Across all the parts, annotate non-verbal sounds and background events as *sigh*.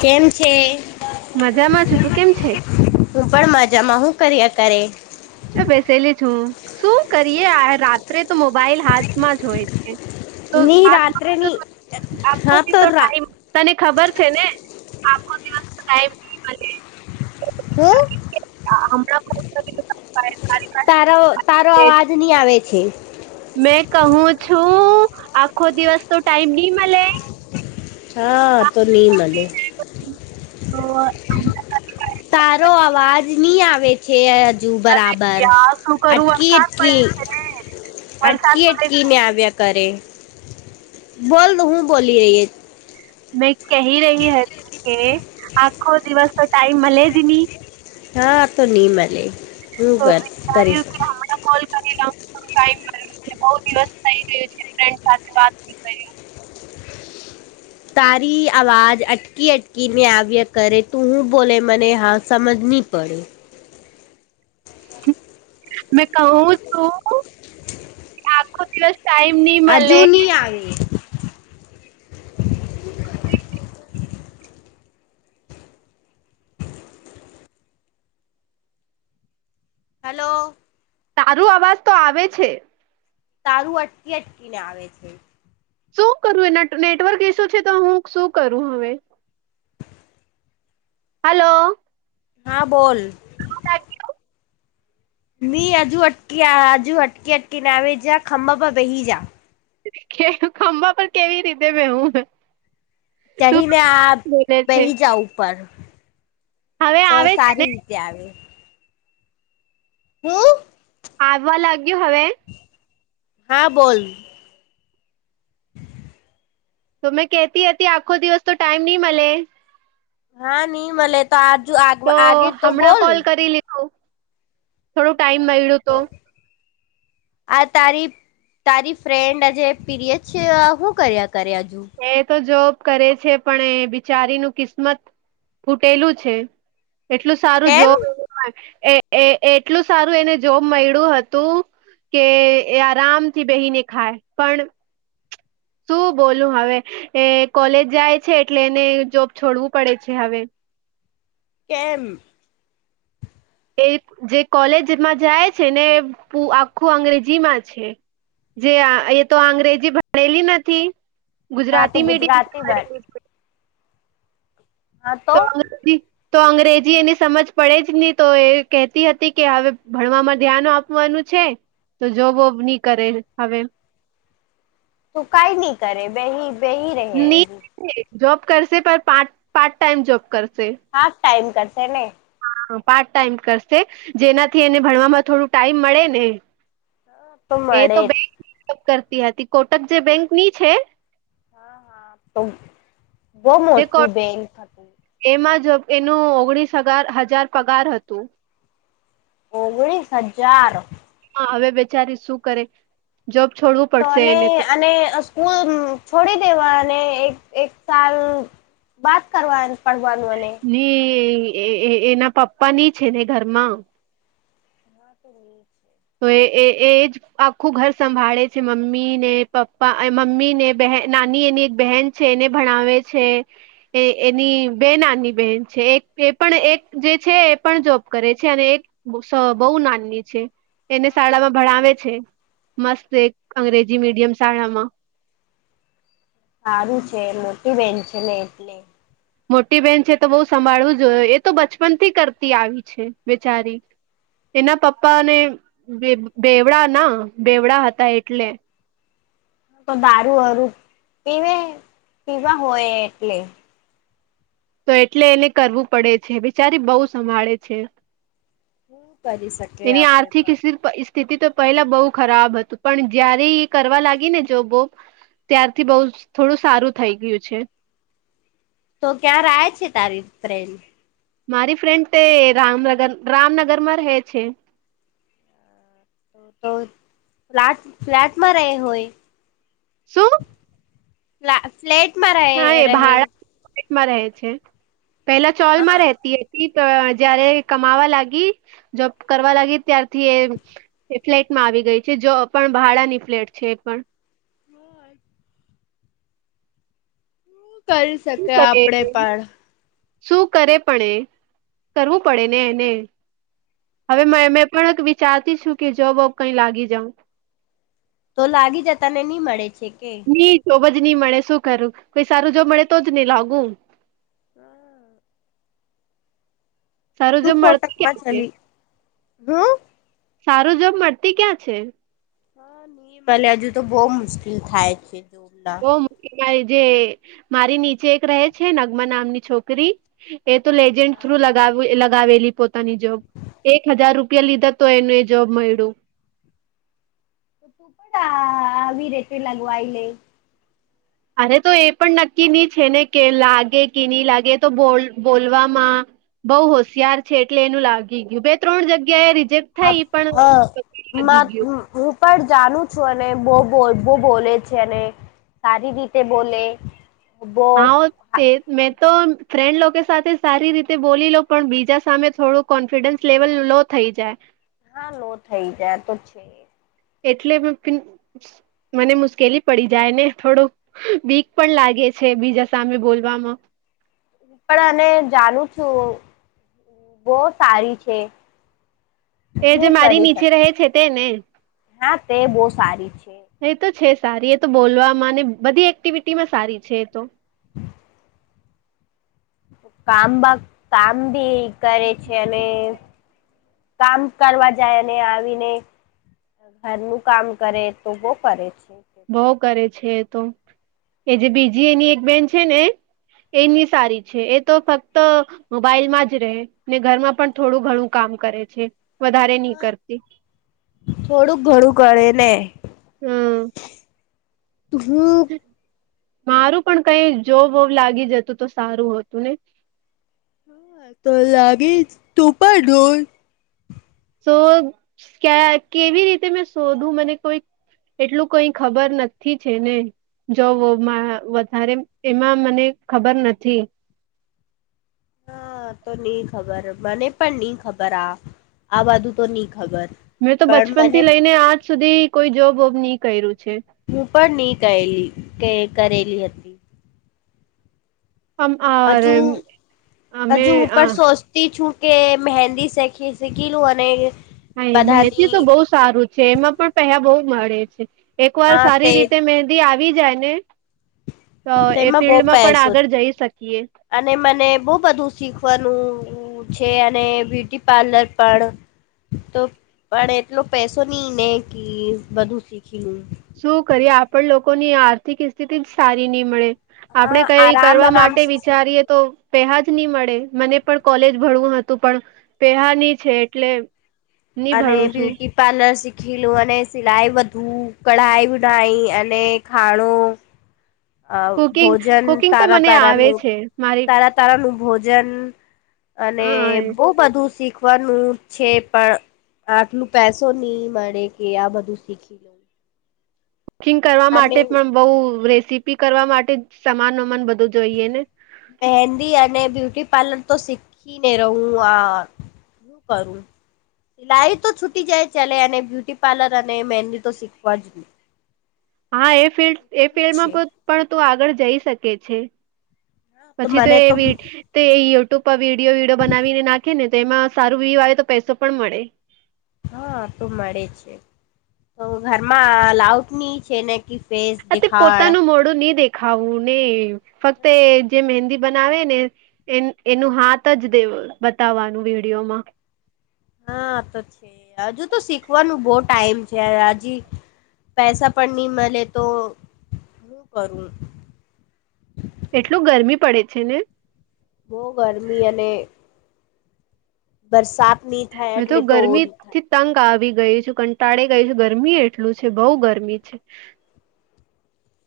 કેમ છે? મજામાં છું તું કેમ છે? હું પણ મજામાં હું કર્યા કરે? બેસેલી છું શું કરિયે રાત ે તો મોબાઈલ હાથમાં જ હોય છે, તો ની હાથમાં રાત્રેની હા આખથી તો રા ટાઈમ તને ખબર છે ને આખો દિવસ ટાઈમ ની મળે. હું? ણા *unintelligible* તારો તારો અવાજ નહી આવે છે. મેં કહું છું આખો દિવસ તો ટાઈમ નહી મળે? હા તો ની મનેે. તો *unintelligible* તારો અવાજ નહી આવે. છેજું અરે બરાબર, યાર શું કરું અટકી વરસાદ અટકી પડે છે વરસાદ અટકી પડે અટકી છે મેને આવ્યા કરે, બોલ હું બોલી રહી મેં કહી રહી હતી કે, આખો દિવસ તો ટાઈમ મળે જ નની. હા તો નની મળે, હું તો કરી વિચાર્યું શક કે હમણાં કોલ કરી ટાઈમ મળ્યો બહુ દિવસ થઈ ગયો છે ફ્રેન્ડ સાથે વાત કરી. તારી અવાજ અટકી અટકીને આવ્ય કરે તું હું બોલે મને હા સમજ નહીં પડે. મે કહું છું આખો દિવસ ટાઈમ ની મલે અજુની આવે. હલો. તારું અવાજ તો આવે છે. તારું અટકી અટકીને આવે છે. શું કરું એ નેટવર્ક એસો છે તો હું શું કરું હવે. હલો. હા બોલ. સા *unintelligible* મી આજુ અટકી આજુ અટકી અટકી નાવેજા ખંબબ બહી જા. કે ખંભા પણ કેવી રીતે બેવું. ચઢીને આ બોલે છે બેહી જા ઉપર હવે તો આવે છે ને સારી. આવે શું. હાલવા લાગ્યું હવે. હા બોલ. *inaudible* તો મેં કતી હતી આખો દિવસ તો ટાઈમ નહી મળે. હા નહી મળલે તો આજુ આગ તો આગે તો હમણાં બોલ. કોલ લીધું થોડું ટાઈમ મળ્યું તુ. તો આ તારી. તારી ફ્રેન્ડ આજે પીરિયડ છે શું કર્યા કરે હજુ. એ તો જોબ કરે છે પણ એ બિચારીનું કિસ્મત ફૂટેલું છે એટલું સારું કેમ જોબ એ એ એટલું સારું એને જોબ મળ્યું હતું. કે એ આરામથી બેહીને ખાય પણ શું બોલું હવે એ કોલેજ જાય છે એટલે એને જોબ છોડવું પડે છે હવે. કેમ. એ જે કોલેજમાં જાય છે ને આખું અંગ્રેજી માં છે. જે એ તો અંગ્રેજી ભણેલી નથી હા તો ગુજરાતી મીડિયમ ગુજરાતી વાડી. બટ હા. તો તોથી તો અંગ્રેજી એની સમજ પડે જ નહી તો એ કહેતી હતી કે હવે ભણવામાં ધ્યાન આપવુ કવાનું છે તો જોબોબ નહી કરે હવે. તું કઈ નહી કરે બેહી બેહી રહે ની હજુ જોબ કરશે પણાર પાર્ટ ટાઈમ જોબ કરશે. હાફ ટાઈમ કરશે ને પાર્ટ ટાઈમ કરશે જેનાથી એને ભણવામાં થોડું ટાઈમ મળે ને એ મળે તો જ. બેંકનીપ કરતી હતી કોટક જે બેંક ની છે હા હા તો બહુ જે કો મોટું બેન્ક હતું. એમાં જ એનું ઓગણીસ હગાર હજાર પગાર હતું. ઓગણીસ હજાર હા હવે બેચારી શું કરે જોબ છોડવું તો પડશે અને એને તો અને પુલ છોડી દેવા અને એક એક સાલ બાત કરવા પણ વાંધને. ની એના પપ્પા ની છે ને ઘરમાં *inaudible* તો એ એ એજ આખું ઘર સંભાળે છે મમ્મી ને પપ્પા મમ્મી ને બ નાની એની એક બહેન છે એને ભણાવે છે. એ એની બે નાની બેહેન છે એક એ પણ એક જે છે એ પણ જોબ કરે છે અને એક બહુ નાનની છે. એને શાળામાં હા ભણાવે છે મસ્ત એક અંગ્રેજી મીડિયમ શાળામાં. સારું છે મોટી બેહેન છે ને એટલે. મોટી બહેન છે તો બહુ સંભાળવું જો એ તો બચપન થી કરતી આવી છે બેચારી એના પપ્પા ને બેવડા ના બેવડા હતા એટલે. તો દારૂ વરું પીવે પીવા હોય એટલે. તો એટલે એને કરવું પડે છે બિચારી બહુ સંભાળે છે. હું કરી શકી તેની આર્થિક સ્થિત પરી સ્થિતિ તો પહેલા બહુ ખરાબ હતું પણ જયારે એ કરવા લાગી ને જોબ બોબ ત્યારથી બઉ થોડું સારું થઈ ગયું છે. તો ક્યાંર આવે છે તારી ફ્રેન્ડ મારી ફ્રેન્ડ તે રામનગર રામનગર માં રહે છે. તો ફ્લેટ ફ્લેટમાં રહે હોય શું? ફ્લા ફ્લેટમાં રહે રહે ટમાં રહે છે પેલા હા ચોલમાં રહેતી તો જયારે કમાવા લાગી જોબ કરવા લાગી ત્યારથી એ એ ફ્લેટમાં આવી ગઈ છે જો પણ ભાડાની ફ્લેટ છે એ પણ બઉ અ જ કરી શકે શું કરે આપડે પણ શું કરે પણ એ કરવું પડે ને એને હવે મે મે પણ વિચારતી છું કે જોબ વોબ કઈ લાગી જઉં તો લાગી જતા ને નહી મળે છે કે કી તોબજ નહી મળે શું કરું કોઈ સારું જો મળે તો જ નઈ લાગુ હા. સારું તું જોબ મળતી કોટકમાં ક્યાં છે ચલી શું સારું જોબ મળતી ક્યાં છે. હા. પેલે હજુ તો બહુ મુશ્કેલ થાય છે. જોબના ઓ મારી જે મારી નીચે એક રહે છે નગમા નામની છોકરી એ તો લેજન્ટ થ્રુ હા લગાવેલી પોતાની જોબ એક હજાર રૂપિયા લીધા તો એનું એને જોબ મળ્યું તો પણ આવી રેટ લગવાય લે અરે તો એ પણ નક્કી ની છે ને કે લાગે કે નહી લાગે તો બોલ બોલવામાં બઉ હોશિયાર છે એટલે એનું લાગી ગયું બે ત્રણ જગ્યા એ રિજેક્ટ હા થાય પણ પછી લાગી ગયું હું પણ જાણું છું અને બહું બઉ બોલે છે અને સારી રીતે બોલો બઉ. હા ઓ તે મેં તો ફ્રેન્ડ લોકો સાથે સારી રીતે બોલી લો પણ બીજા સામે થોડુંક કોન્ફિડન્સ લેવલ લો થઈ જાય. હા લો થઈ જાય તો છે. એટલે મને મુશ્કેલી પડી જાય ને થોડોક બીક પણ લાગે છે બીજા સામે બોલવામાં પણ અને જાણું છું બહું સારી છે એ હું જે મારી કરી નીચે રહે શક છે તેને હા તે બહું સારી છે. એ તો છે સારી એ તો બોલવામાં બધી એક્ટિવિટી માં સારી છે એ તો કામ બામ કામ ભી કરે છે અને કામ કરવા જાય અને આવીને ઘરનું કામ કરે તો બઉ કરે છે. તે તો બહું કરે છે એ તો એ જે બીજી એની એક બેન છે ને એની સારી છે એ તો ફક્ત મોબાઈલ માં જ રહે ને ઘરમાં પણ થોડું ઘણું કામ કરે છે વધારે નહી હા કરતી થોડુંક ઘણું કરે ને હમ્મ. *unintelligible* મારું પણ કઈ જોબ વોબ લાગી જતું તો સારું હોતું ને. હા તો લાગે ટોપાઢોલ. તો ક કેવી રીતે મેં શોધું મને કોઈ એટલું કઈ ખબર નથી છે ને. જોબ વોબમા વઘારે એમાં મને ખબર નથી. હા તો ની ખબર મને પણ ની ખબર આ આ બાધું તો ની ખબર. મેં તો પણ બચપન મને થી લઈને આજ સુધી કોઈ જોબ વોબ નહી કર્યું છે. હું પણ નહી કેયલી કે કરેલી હતી. આમ હજુ અરે અમે હજુ હું આ પણ સો. થી છું કે મહેંદી શેખી શીખીલું અને. હા મહેંદી બધાની તો બહુ સારું છે એમાં પણ પે્યા બહુ મળે છે. એક વાર હા સારી તે રીતે મહેંદી આવી જાય ને તો એ તેમાં બહુ ફિલ્ડમાં પણ પૈસો આગળ જઈ શકીએ. અને મને બહુ બધું શીખવાનું ઉ છે અને બ્યુટી પાર્લર પણ તો પણ એટલો પૈસો ની ને કી બધું શીખી લુ. શું કરીએ આપણ લોકોની આર્થિક સ્થિતિ જ સારી નહી મળે. આપડે હા કઈ આરામ કરવા આરામ માટે સે શીખું વિચારીએ તો પેહા જ નહી મળે મને પણ કોલેજ ભરવું હતું પણ પેહા ની છે એટલે ની અને ભણું છું બ્યુટી પાર્લર શીખીલું અને સિલાઈ વધુ કઢાઈ ઉઢાઈ અને ખાણું અ કુકિંગ ભોજન કુકિંગ તો તારા મને આવે તારાનું છે મારી તારા તારા નું ભોજન અને અ બહુ બધું શીખ. શીખવાનું છે પણ આટલું પૈસો નહી મળે કે આ બધું શીખી લો. કુકિંગ કરવા માટે પણ બઉ રેસીપી કરવા માટે સમાન વમાન બધું જોઈએ ને. મહેંદી અને બ્યુટી પાર્લર તો શીખી ને રહું આ. હું કરું. સિલાઈ તો છૂટી જાય ચલે અને બ્યુટી પાર્લર અને મેંદી તો શીખવા જ ની. હા એ ફિલ્ડ. એ ફિલ્ડમાં છે પણ તું આગળ જઈ શકે છે. પછી તો એ વિડ તે યે યુટ્યુબ પર વિડીયો વિડીયો બનાવીને નાખે ને તો એમાં. સારું વ્યુ આવે તો પૈસો પણ મળે. હા તો મળે છે. તો ઘરમાં અલાઉટ ની છે ને કી. તે પોતાનું મોડું નહી દેખાવું ને ફક્ત જે મહેંદી બનાવે ને. એ એનું હાથ જ દે બતાવવાનું વિડીયોમાં. હા તો છે. હજુ તો શીખવાનું બો ટાઈમ છે હજી. પૈસા પણ ની મલે. તો હું કરું? એટલું ગરમી પડે છે ને? બો ગરમી અને બરસાત ની થાય મેં એટલે તો ઓર થાય. ગરમીથી તંગ આવી ગયુ છું. કંટાળી ગઈ છું. ગરમી એટલું છે. બ‌ઉ ગરમી છે.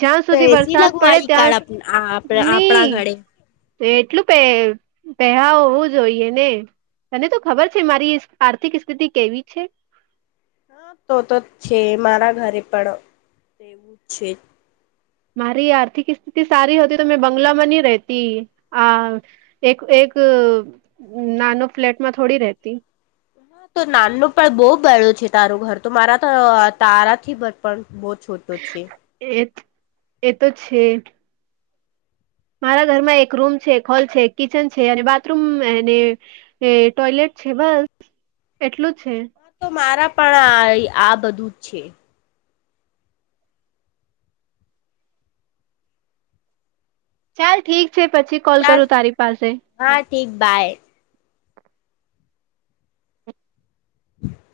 જ્યાં તો સુધી એસી વરસાદ પડે લગવાઈ કાળ ત્યાં ની. આપણા ઘરે એટલું પે પૈહા હોવું જોઈએ ને‌. તને તો ખબર છે. મારી આર્થિક સ્થિતિ કેવી છે. હા તો તો છે. મારા ઘરે પણ છે. મારી આર્થિક સ્થિતિ સારી હોતી તો મેં બંગલામાં ની રેતી. આ. એક એક નાનો ફ્લેટમાં થોડી રહેતી. હા તો નાનું પણ બહુ બળ્યું છે તારું ઘર. તો મારા તો તારાથી બદ્તર. બો છોટો છે. એ એ તો છે. મારા ઘરમાં એક રૂમ છે. એક હોલ છે. કિચન છે અને બાથરૂમ અને ને ટોયલેટ છે બસ એટલું છે. હ તો મારા પણ આ બધું જ છે. ચાલ ઠીક છે. પછી કોલ ચાલ કરું તારી પાસે. હા ઠીક બાય.